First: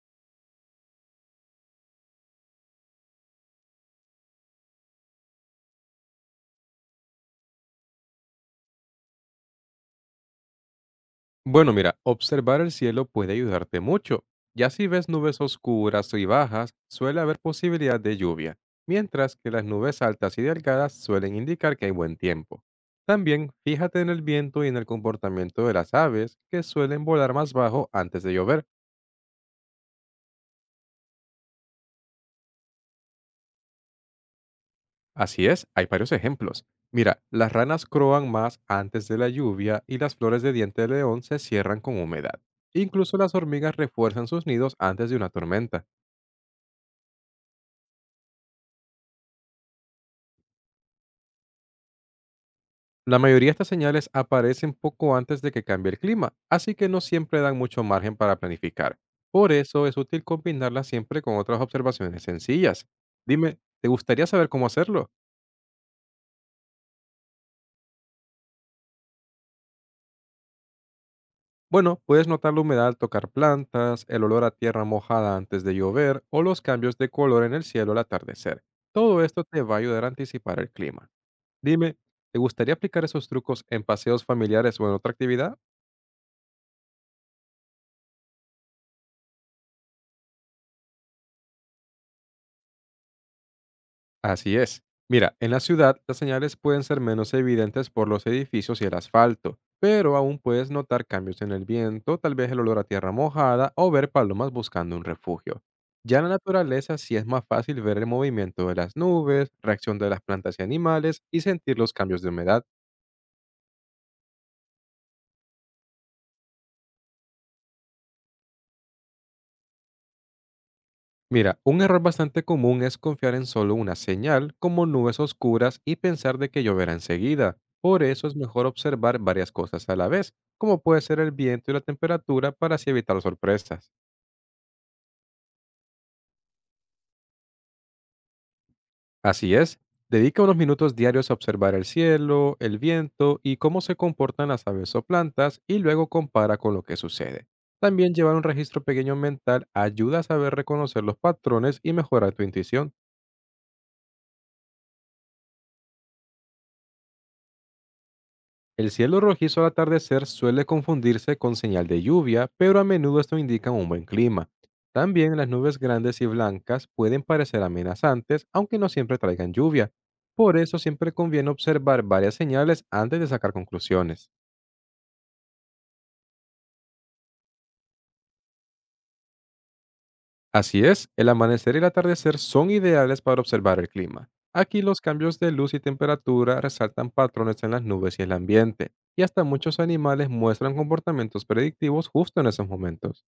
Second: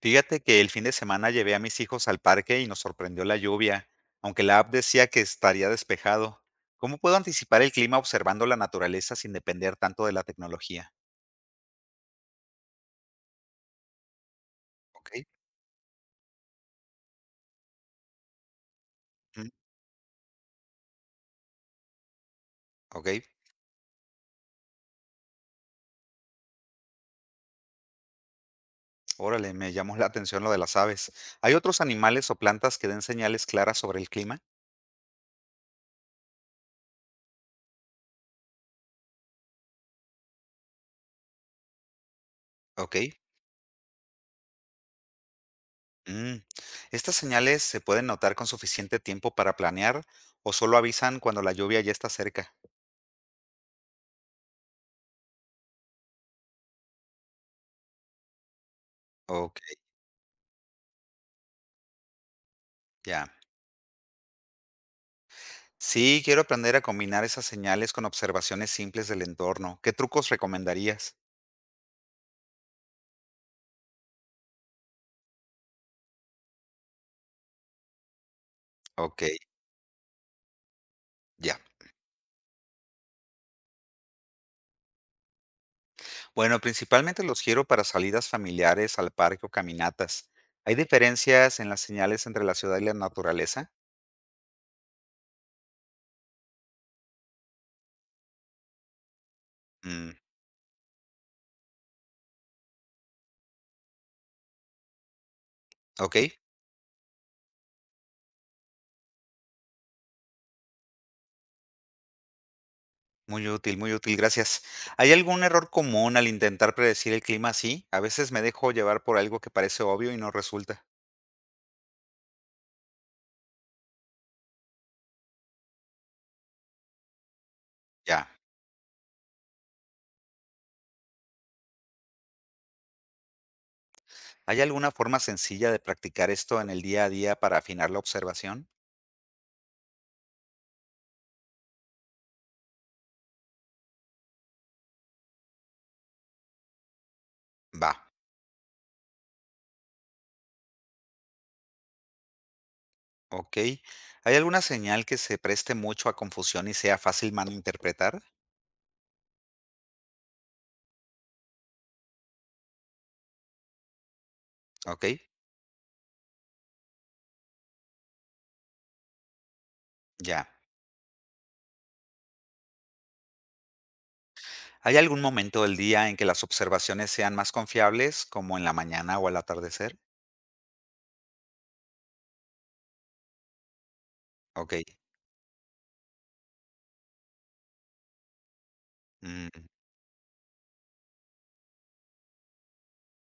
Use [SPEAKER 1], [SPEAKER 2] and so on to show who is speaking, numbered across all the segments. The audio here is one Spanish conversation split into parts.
[SPEAKER 1] Fíjate que el fin de semana llevé a mis hijos al parque y nos sorprendió la lluvia, aunque la app decía que estaría despejado. ¿Cómo puedo anticipar el clima observando la naturaleza sin depender tanto de la tecnología?
[SPEAKER 2] Bueno, mira, observar el cielo puede ayudarte mucho. Ya si ves
[SPEAKER 1] Ok.
[SPEAKER 2] nubes oscuras y bajas, suele haber posibilidad de lluvia, mientras
[SPEAKER 1] Mm.
[SPEAKER 2] que las nubes altas y delgadas suelen indicar que hay buen tiempo.
[SPEAKER 1] Ok.
[SPEAKER 2] También fíjate en el viento y en el comportamiento de las aves, que suelen volar más bajo antes de llover.
[SPEAKER 1] Órale, me llamó la atención lo de las aves. ¿Hay otros animales o plantas que den señales claras sobre el clima?
[SPEAKER 2] Así es, hay varios ejemplos. Mira, las ranas croan más antes de la lluvia y las flores de diente de león se cierran con humedad.
[SPEAKER 1] Ok.
[SPEAKER 2] Incluso las hormigas refuerzan sus nidos antes de una tormenta.
[SPEAKER 1] Mm. ¿Estas señales se pueden notar con suficiente tiempo para planear o solo avisan cuando la lluvia ya está cerca?
[SPEAKER 2] La mayoría de estas señales aparecen poco antes de que cambie el clima, así que no siempre dan mucho margen para planificar. Por
[SPEAKER 1] Ok,
[SPEAKER 2] eso es útil combinarlas siempre con otras observaciones sencillas.
[SPEAKER 1] ya.
[SPEAKER 2] Dime, ¿te gustaría saber cómo hacerlo?
[SPEAKER 1] Sí, quiero aprender a combinar esas señales con observaciones simples del entorno. ¿Qué trucos recomendarías?
[SPEAKER 2] Bueno, puedes notar la humedad al tocar plantas, el olor a tierra mojada antes de llover o los cambios de color en el cielo al atardecer. Todo
[SPEAKER 1] Ok,
[SPEAKER 2] esto te va a ayudar a anticipar el clima.
[SPEAKER 1] ya.
[SPEAKER 2] Dime, ¿te gustaría aplicar esos trucos en paseos familiares o en otra actividad?
[SPEAKER 1] Bueno, principalmente los quiero para salidas familiares al parque o caminatas. ¿Hay diferencias en las señales entre la ciudad y la naturaleza?
[SPEAKER 2] Así es. Mira, en la ciudad las señales pueden ser menos evidentes por los edificios y el asfalto,
[SPEAKER 1] Mm,
[SPEAKER 2] pero aún puedes notar cambios en el viento, tal vez el olor a tierra mojada o ver palomas buscando un refugio.
[SPEAKER 1] ok,
[SPEAKER 2] Ya en la naturaleza sí es más fácil ver el movimiento de las nubes, reacción de las plantas y animales y sentir los cambios de humedad.
[SPEAKER 1] muy útil, gracias. ¿Hay algún error común al intentar predecir el clima así? A veces me dejo llevar por algo que parece obvio y no resulta.
[SPEAKER 2] Mira, un error bastante común es confiar en solo una señal, como nubes oscuras, y pensar de que lloverá enseguida. Por eso
[SPEAKER 1] Ya.
[SPEAKER 2] es mejor observar varias cosas a la vez, como puede ser el viento y la temperatura, para así evitar sorpresas.
[SPEAKER 1] ¿Hay alguna forma sencilla de practicar esto en el día a día para afinar la observación?
[SPEAKER 2] Así es, dedica unos minutos diarios a observar el cielo, el viento y cómo se comportan las aves o plantas, y luego compara con lo que sucede.
[SPEAKER 1] Va.
[SPEAKER 2] También llevar un registro pequeño mental ayuda a saber reconocer los patrones y mejorar tu intuición.
[SPEAKER 1] Ok. ¿Hay alguna señal que se preste mucho a confusión y sea fácil malinterpretar?
[SPEAKER 2] El cielo rojizo al atardecer suele confundirse con señal de lluvia, pero a menudo esto indica un buen clima.
[SPEAKER 1] Ok,
[SPEAKER 2] También las nubes grandes y blancas pueden parecer amenazantes, aunque no siempre traigan lluvia.
[SPEAKER 1] ya.
[SPEAKER 2] Por eso siempre conviene observar varias señales antes de sacar conclusiones.
[SPEAKER 1] ¿Hay algún momento del día en que las observaciones sean más confiables, como en la mañana o al atardecer?
[SPEAKER 2] Así es, el amanecer y el atardecer son ideales para observar el clima.
[SPEAKER 1] Ok.
[SPEAKER 2] Aquí los cambios de luz y temperatura resaltan patrones en las nubes y el ambiente, y hasta
[SPEAKER 1] Mm.
[SPEAKER 2] muchos animales muestran comportamientos predictivos justo en esos momentos.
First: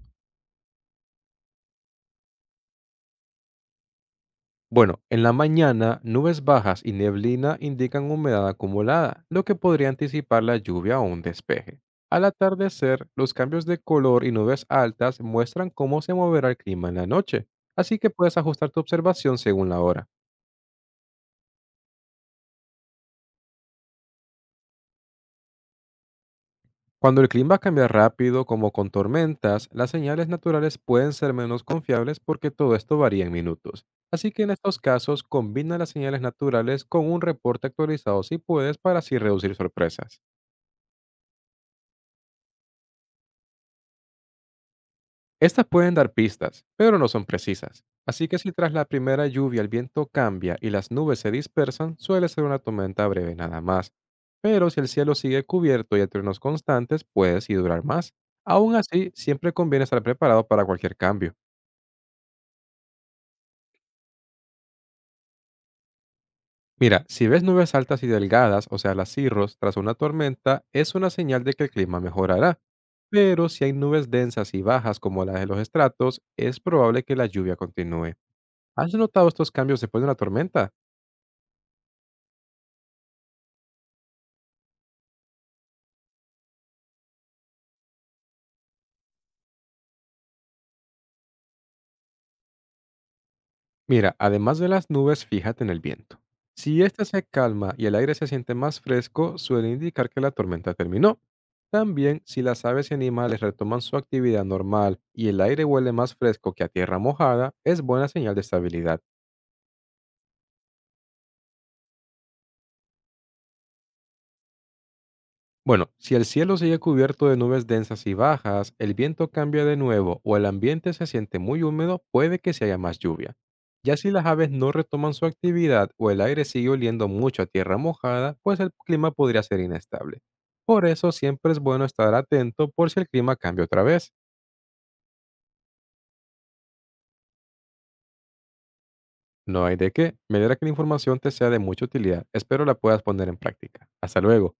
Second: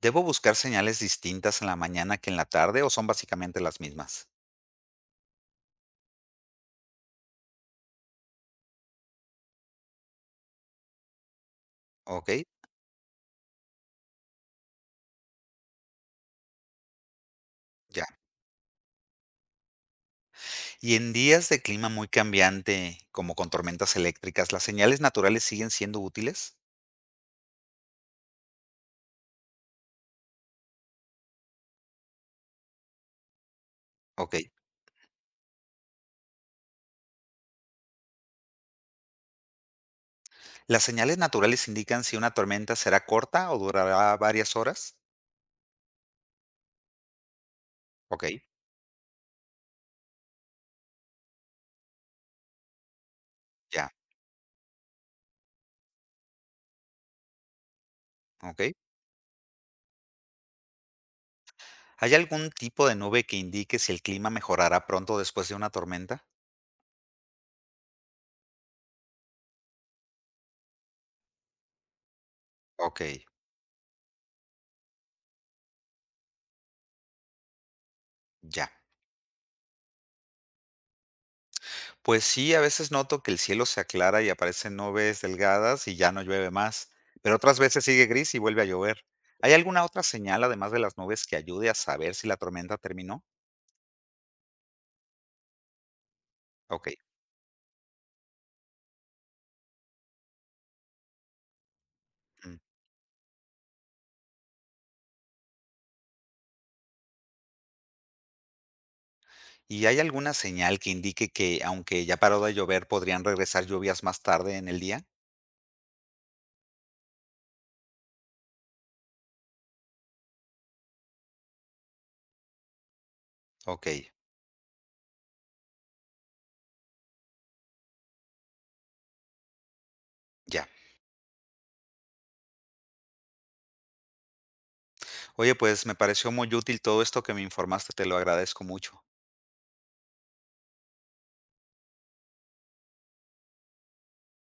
[SPEAKER 1] ¿Debo buscar señales distintas en la mañana que en la tarde o son básicamente las mismas?
[SPEAKER 2] Bueno, en la mañana, nubes bajas y neblina indican humedad acumulada, lo que podría anticipar la lluvia o un despeje. Al
[SPEAKER 1] Ok,
[SPEAKER 2] atardecer, los cambios de color y nubes altas muestran cómo se moverá el clima en la noche, así
[SPEAKER 1] ya.
[SPEAKER 2] que puedes ajustar tu observación según la hora.
[SPEAKER 1] ¿Y en días de clima muy cambiante, como con tormentas eléctricas, las señales naturales siguen siendo útiles?
[SPEAKER 2] Cuando el clima cambia rápido, como con tormentas, las señales naturales pueden ser menos confiables porque todo esto varía en minutos. Así
[SPEAKER 1] Ok.
[SPEAKER 2] que en estos casos, combina las señales naturales con un reporte actualizado si puedes para así reducir sorpresas.
[SPEAKER 1] ¿Las señales naturales indican si una tormenta será corta o durará varias horas?
[SPEAKER 2] Estas pueden dar pistas, pero no son precisas. Así que
[SPEAKER 1] Okey,
[SPEAKER 2] si tras la primera lluvia el viento cambia y las nubes se dispersan, suele ser una tormenta breve nada
[SPEAKER 1] ya,
[SPEAKER 2] más. Pero si el cielo sigue cubierto y hay truenos constantes, puede sí durar más.
[SPEAKER 1] okey.
[SPEAKER 2] Aún así, siempre conviene estar preparado para cualquier cambio.
[SPEAKER 1] ¿Hay algún tipo de nube que indique si el clima mejorará pronto después de una tormenta?
[SPEAKER 2] Mira, si ves nubes altas y delgadas, o sea, las cirros, tras una tormenta, es una señal de que el clima mejorará.
[SPEAKER 1] Okey,
[SPEAKER 2] Pero si hay nubes densas y bajas como las de los estratos, es probable que la lluvia continúe.
[SPEAKER 1] ya.
[SPEAKER 2] ¿Has notado estos cambios después de una tormenta?
[SPEAKER 1] Pues sí, a veces noto que el cielo se aclara y aparecen nubes delgadas y ya no llueve más, pero otras veces sigue gris y vuelve a llover. ¿Hay alguna otra señal, además de las nubes, que ayude a saber si la tormenta terminó?
[SPEAKER 2] Mira, además de las nubes, fíjate en el viento. Si
[SPEAKER 1] Okey,
[SPEAKER 2] éste se calma y el aire se siente más fresco, suele indicar que la tormenta terminó. También, si
[SPEAKER 1] mm.
[SPEAKER 2] las aves y animales retoman su actividad normal y el aire huele más fresco que a tierra mojada, es buena señal de estabilidad.
[SPEAKER 1] ¿Y hay alguna señal que indique que, aunque ya paró de llover, podrían regresar lluvias más tarde en el día?
[SPEAKER 2] Bueno, si el cielo sigue cubierto de nubes densas y bajas, el viento cambia de nuevo o el ambiente se siente muy húmedo, puede que se haya más lluvia. Ya si
[SPEAKER 1] Okey,
[SPEAKER 2] las aves no retoman su actividad o el aire sigue oliendo mucho a tierra mojada, pues el clima podría ser inestable.
[SPEAKER 1] ya.
[SPEAKER 2] Por eso siempre es bueno estar atento por si el clima cambia otra vez.
[SPEAKER 1] Oye, pues me pareció muy útil todo esto que me informaste, te lo agradezco mucho.
[SPEAKER 2] No hay de qué. Me alegra que la información te sea de mucha utilidad. Espero la puedas poner en práctica. Hasta luego.